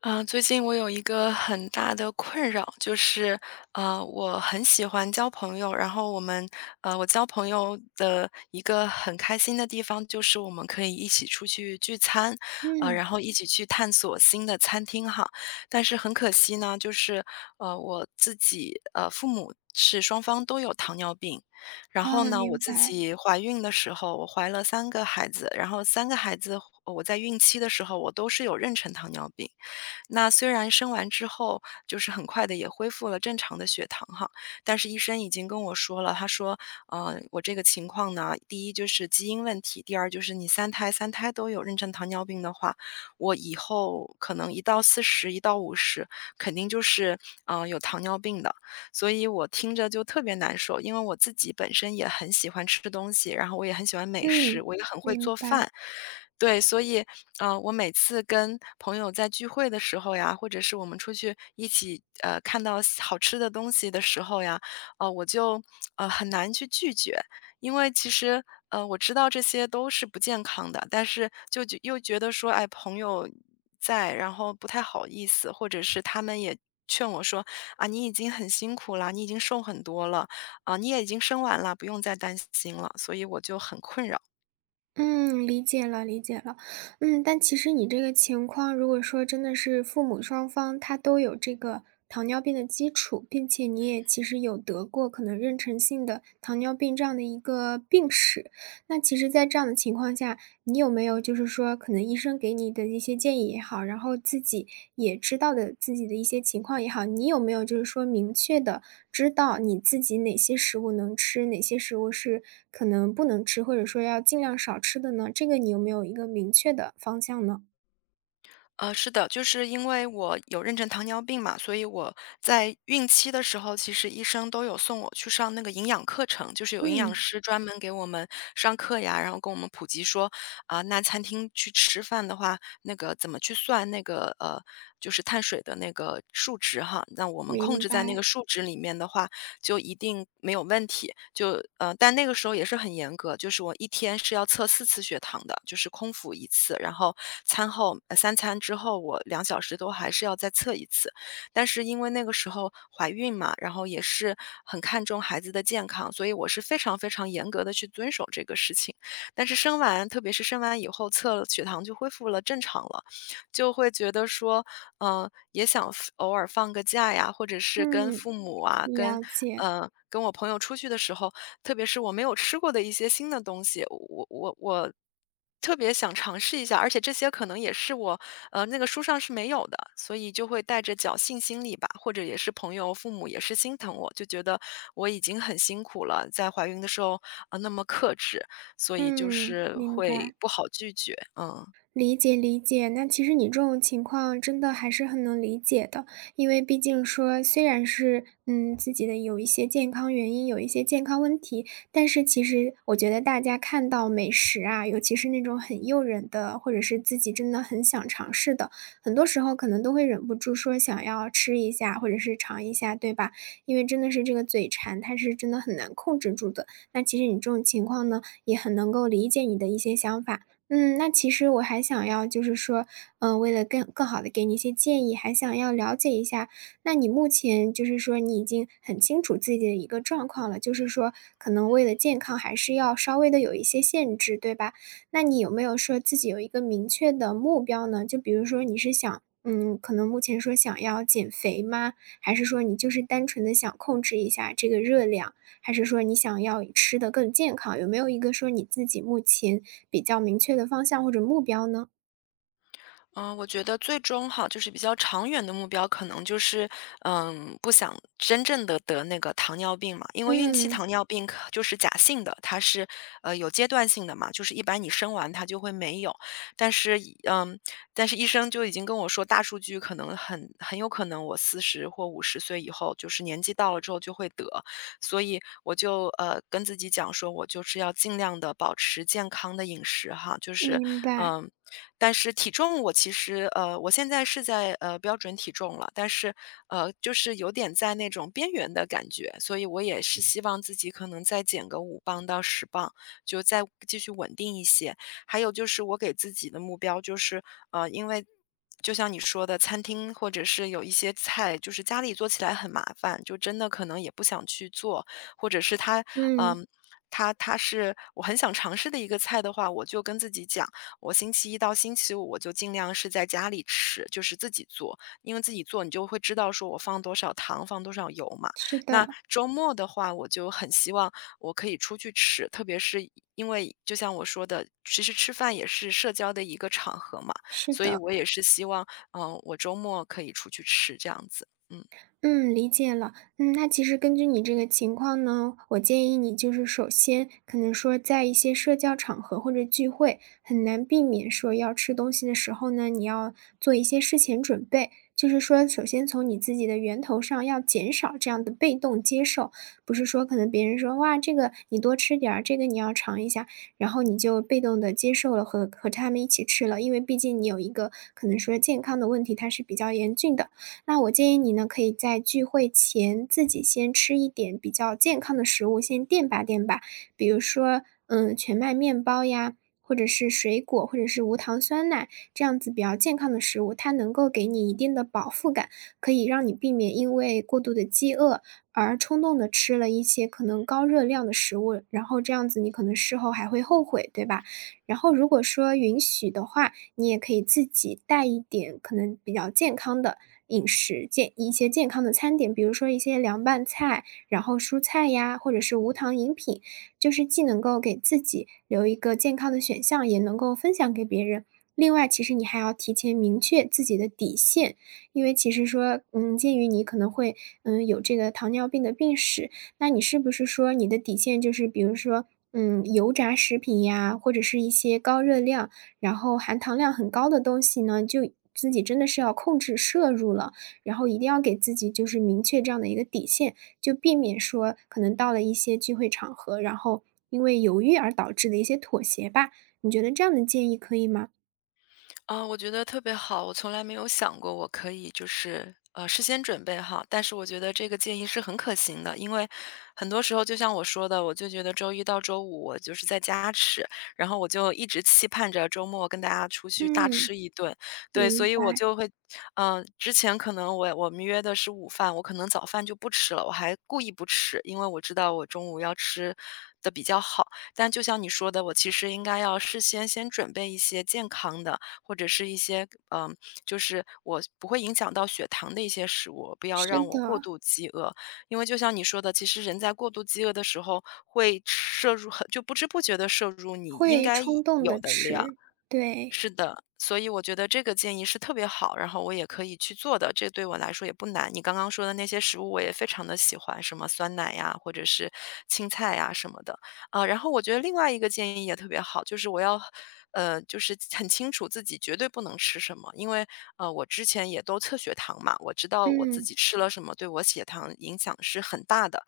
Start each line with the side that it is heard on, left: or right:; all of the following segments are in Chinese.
left: 啊，最近我有一个很大的困扰，就是，我很喜欢交朋友，然后我交朋友的一个很开心的地方就是我们可以一起出去聚餐，
right: 嗯，
left: 然后一起去探索新的餐厅哈。但是很可惜呢，就是，我自己，父母是双方都有糖尿病。然后
right: 啊，
left: 呢，我
right: 明
left: 自
right: 白，
left: 己怀孕的时候，我怀了三个孩子，我在孕期的时候，我都是有妊娠糖尿病。那虽然生完之后，就是很快的也恢复了正常的血糖哈，但是医生已经跟我说了，他说：我这个情况呢，第一就是基因问题，第二就是你三胎三胎都有妊娠糖尿病的话，我以后可能一到四十，一到五十，肯定就是有糖尿病的。所以我听着就特别难受。因为我自己本身也很喜欢吃东西，然后我也很喜欢美食，
right: 嗯，
left: 我也很会
right: 明
left: 做
right: 白，
left: 饭。对，所以，啊，我每次跟朋友在聚会的时候呀，或者是我们出去一起，看到好吃的东西的时候呀，我就，很难去拒绝。因为其实，我知道这些都是不健康的，但是又觉得说，哎，朋友在，然后不太好意思，或者是他们也劝我说，啊，你已经很辛苦了，你已经瘦很多了，啊，你也已经生完了，不用再担心了，所以我就很困扰。
right: 嗯，理解了，理解了，嗯，但其实你这个情况，如果说真的是父母双方他都有这个糖尿病的基础，并且你也其实有得过可能妊娠性的糖尿病这样的一个病史，那其实，在这样的情况下，你有没有就是说可能医生给你的一些建议也好，然后自己也知道的自己的一些情况也好，你有没有就是说明确的知道你自己哪些食物能吃，哪些食物是可能不能吃，或者说要尽量少吃的呢？这个你有没有一个明确的方向呢？
left: 是的，就是因为我有妊娠糖尿病嘛，所以我在孕期的时候，其实医生都有送我去上那个营养课程，就是有营养
right: 嗯，
left: 师专门给我们上课呀，然后跟我们普及说，啊、那餐厅去吃饭的话，那个怎么去算那个就是碳水的那个数值哈，那我们控
right: 明
left: 制在那
right: 白，
left: 个数值里面的话，就一定没有问题。但那个时候也是很严格，就是我一天是要测4次血糖的，就是空腹一次，然后餐后三餐之后我2小时都还是要再测一次。但是因为那个时候怀孕嘛，然后也是很看重孩子的健康，所以我是非常非常严格的去遵守这个事情。但是生完，特别是生完以后测了血糖就恢复了正常了，就会觉得说，也想偶尔放个假呀，或者是跟
right: 嗯，
left: 父母啊，跟
right: 了解，
left: 呃，跟我朋友出去的时候，特别是我没有吃过的一些新的东西，我特别想尝试一下。而且这些可能也是我那个书上是没有的，所以就会带着侥幸心理吧，或者也是朋友、父母也是心疼我，就觉得我已经很辛苦了，在怀孕的时候啊、那么克制，所以就
right: 嗯，
left: 是
right: 明
left: 会
right: 白。
left: 不好拒绝，嗯。
right: 理解理解，那其实你这种情况真的还是很能理解的，因为毕竟说虽然是自己的有一些健康原因，有一些健康问题，但是其实我觉得大家看到美食啊，尤其是那种很诱人的，或者是自己真的很想尝试的，很多时候可能都会忍不住说想要吃一下，或者是尝一下，对吧？因为真的是这个嘴馋，它是真的很难控制住的。那其实你这种情况呢，也很能够理解你的一些想法。嗯，那其实我还想要就是说，嗯，为了更好的给你一些建议，还想要了解一下，那你目前就是说你已经很清楚自己的一个状况了，就是说可能为了健康还是要稍微的有一些限制，对吧？那你有没有说自己有一个明确的目标呢？就比如说你是想嗯，可能目前说想要减肥吗？还是说你就是单纯的想控制一下这个热量？还是说你想要吃的更健康？有没有一个说你自己目前比较明确的方向或者目标呢？
left: 嗯，我觉得最终哈，就是比较长远的目标，可能就是，不想真正的得那个糖尿病嘛。因为孕期
right: 嗯，
left: 糖尿病可就是假性的，它是，有阶段性的嘛，就是一般你生完它就会没有。但是一嗯，但是医生就已经跟我说，大数据可能很有可能我40或50岁以后，就是年纪到了之后就会得。所以我就跟自己讲说，我就是要尽量的保持健康的饮食哈，
right: 明白，
left: 嗯，但是体重我其实现在是在标准体重了，但是就是有点在那种边缘的感觉，所以我也是希望自己可能再减个5磅到10磅，就再继续稳定一些。还有就是我给自己的目标就是呃因为。就像你说的，餐厅或者是有一些菜，就是家里做起来很麻烦，就真的可能也不想去做，或者是他，
right: 嗯，
left: 嗯，他他是我很想尝试的一个菜的话，我就跟自己讲，我星期一到星期五我就尽量是在家里吃，就是自己做，因为自己做你就会知道说我放多少糖，放多少油嘛。
right: 是
left: 那
right: 的，
left: 周末的话，我就很希望我可以出去吃，特别是因为就像我说的，其实吃饭也是社交的一个场合嘛。
right: 是
left: 所以
right: 的。
left: 我也是希望，我周末可以出去吃这样子。嗯。
right: 嗯，理解了。嗯，那其实根据你这个情况呢，我建议你就是首先可能说在一些社交场合或者聚会，很难避免说要吃东西的时候呢，你要做一些事前准备。就是说，首先从你自己的源头上要减少这样的被动接受，不是说可能别人说哇这个你多吃点儿，这个你要尝一下，然后你就被动的接受了和他们一起吃了，因为毕竟你有一个可能说健康的问题，它是比较严峻的。那我建议你呢，可以在聚会前自己先吃一点比较健康的食物，先垫吧垫吧。比如说，嗯，全麦面包呀，或者是水果，或者是无糖酸奶，这样子比较健康的食物，它能够给你一定的饱腹感，可以让你避免因为过度的饥饿而冲动的吃了一些可能高热量的食物，然后这样子你可能事后还会后悔，对吧？然后如果说允许的话，你也可以自己带一点可能比较健康的，饮食健一些健康的餐点，比如说一些凉拌菜，然后蔬菜呀，或者是无糖饮品，就是既能够给自己留一个健康的选项，也能够分享给别人。另外，其实你还要提前明确自己的底线，因为其实说，嗯，鉴于你可能会，嗯，有这个糖尿病的病史，那你是不是说你的底线就是，比如说，嗯，油炸食品呀，或者是一些高热量。然后含糖量很高的东西呢，就自己真的是要控制摄入了，然后一定要给自己就是明确这样的一个底线，就避免说可能到了一些聚会场合，然后因为犹豫而导致的一些妥协吧。你觉得这样的建议可以吗？
left: 啊，我觉得特别好，我从来没有想过我可以就是事先准备好，但是我觉得这个建议是很可行的。因为很多时候就像我说的，我就觉得周一到周五我就是在家吃，然后我就一直期盼着周末跟大家出去大吃
right: 嗯，
left: 一顿。对，所
right: 明
left: 以我
right: 白，
left: 就会，之前可能我们约的是午饭，我可能早饭就不吃了，我还故意不吃，因为我知道我中午要吃的比较好，但就像你说的，我其实应该要事先先准备一些健康的。或者是一些就是我不会影响到血糖的一些食物，不要
right: 是
left: 让我过
right: 的，
left: 度饥饿。因为就像你说的，其实人在过度饥饿的时候，会摄入就不知不觉的摄入你应
right: 会
left: 该
right: 冲动
left: 有
right: 的
left: 的量。
right: 吃，对，
left: 所以我觉得这个建议是特别好，然后我也可以去做的，这对我来说也不难。你刚刚说的那些食物我也非常的喜欢，什么酸奶呀，或者是青菜呀什么的。啊，然后我觉得另外一个建议也特别好，就是我要就是很清楚自己绝对不能吃什么。因为，我之前也都测血糖嘛，我知道我自
right: 嗯，
left: 己吃了什么对我血糖影响是很大的。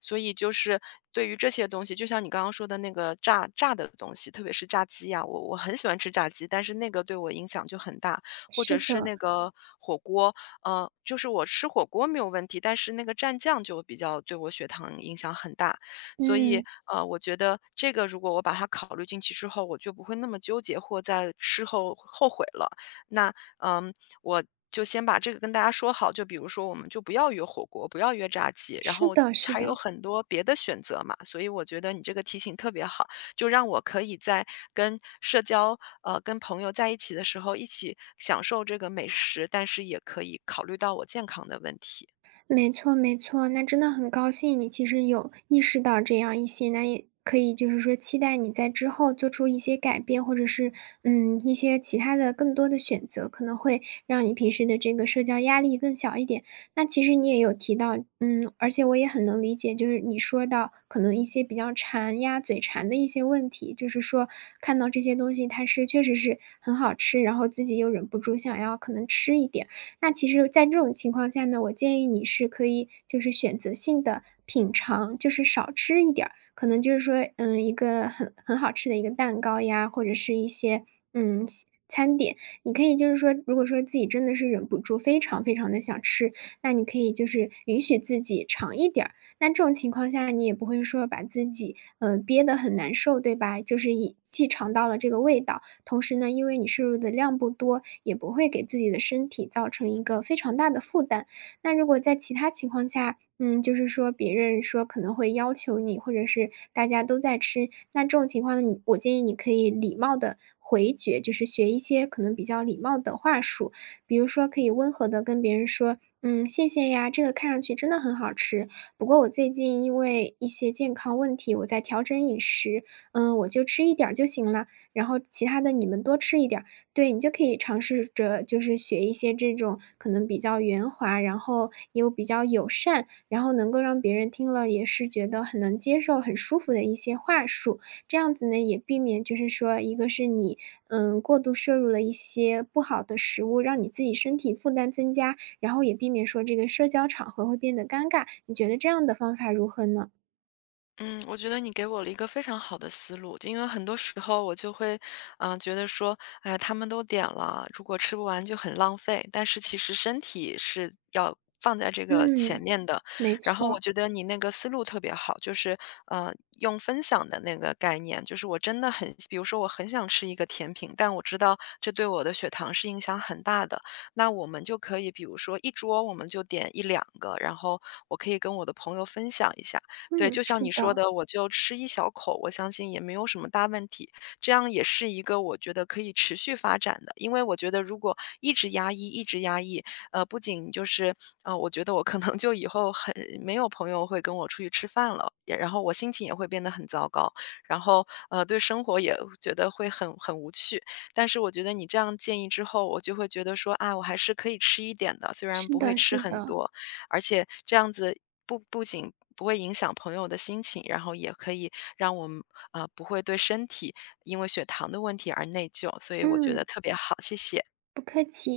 left: 所以就是对于这些东西，就像你刚刚说的那个炸的东西，特别是炸鸡呀，我很喜欢吃炸鸡，但是那个对我影响就很大。或者
right: 是
left: 是
right: 的，
left: 那个火锅，就是我吃火锅没有问题，但是那个蘸酱就比较对我血糖影响很大。所以
right: 嗯，
left: 我觉得这个如果我把它考虑进去之后，我就不会那么纠结或在事后后悔了。那嗯，我就先把这个跟大家说好，就比如说我们就不要约火锅，不要约炸鸡，然
right: 是
left: 后
right: 的是
left: 还有
right: 的。
left: 很多别的选择嘛。所以我觉得你这个提醒特别好，就让我可以在跟社交呃跟朋友在一起的时候，一起享受这个美食，但是也可以考虑到我健康的问题。
right: 没错没错，那真的很高兴你其实有意识到这样一些，那也可以就是说期待你在之后做出一些改变，或者是嗯一些其他的更多的选择，可能会让你平时的这个社交压力更小一点。那其实你也有提到，嗯，而且我也很能理解，就是你说到可能一些比较馋呀、嘴馋的一些问题，就是说看到这些东西它是确实是很好吃，然后自己又忍不住想要可能吃一点。那其实在这种情况下呢，我建议你是可以就是选择性的品尝，就是少吃一点儿，可能就是说，嗯，一个很好吃的一个蛋糕呀，或者是一些，嗯，餐点，你可以就是说，如果说自己真的是忍不住非常非常的想吃，那你可以就是允许自己尝一点儿。那这种情况下你也不会说把自己，憋得很难受，对吧？就是既尝到了这个味道，同时呢，因为你摄入的量不多，也不会给自己的身体造成一个非常大的负担。那如果在其他情况下，嗯，就是说别人说可能会要求你，或者是大家都在吃，那这种情况呢，我建议你可以礼貌的回绝，就是学一些可能比较礼貌的话术，比如说可以温和的跟别人说，嗯，谢谢呀，这个看上去真的很好吃，不过我最近因为一些健康问题，我在调整饮食，嗯，我就吃一点儿就行了。然后其他的你们多吃一点儿。对，你就可以尝试着就是学一些这种可能比较圆滑，然后又比较友善，然后能够让别人听了也是觉得很能接受、很舒服的一些话术。这样子呢，也避免就是说，一个是你，嗯，过度摄入了一些不好的食物，让你自己身体负担增加，然后也避免说这个社交场合会变得尴尬。你觉得这样的方法如何呢？
left: 嗯，我觉得你给我了一个非常好的思路。因为很多时候我就会，觉得说，哎呀，他们都点了，如果吃不完就很浪费。但是其实身体是要放在这个前
right: 嗯，
left: 面的。
right: 没
left: 然后
right: 错，
left: 我觉得你那个思路特别好，就是，呃，用分享的那个概念，就是我真的很，比如说我很想吃一个甜品，但我知道这对我的血糖是影响很大的，那我们就可以，比如说一桌我们就点一两个，然后我可以跟我的朋友分享一下。对，
right: 嗯，
left: 就像
right: 是
left: 你说
right: 的，
left: 的，我就吃一小口，我相信也没有什么大问题。这样也是一个我觉得可以持续发展的。因为我觉得如果一直压抑，一直压抑，不仅就是我觉得我可能就以后很没有朋友会跟我出去吃饭了，也然后我心情也会变得很糟糕，然后对生活也觉得会很无趣。但是我觉得你这样建议之后，我就会觉得说啊，我还是可以吃一点的，虽然
right: 是
left: 不会
right: 的
left: 吃
right: 是
left: 很
right: 的。
left: 多，而且这样子不仅不会影响朋友的心情，然后也可以让我们不会对身体因为血糖的问题而内疚，所以我觉得
right: 嗯，
left: 特别好，谢谢。
right: 不客气。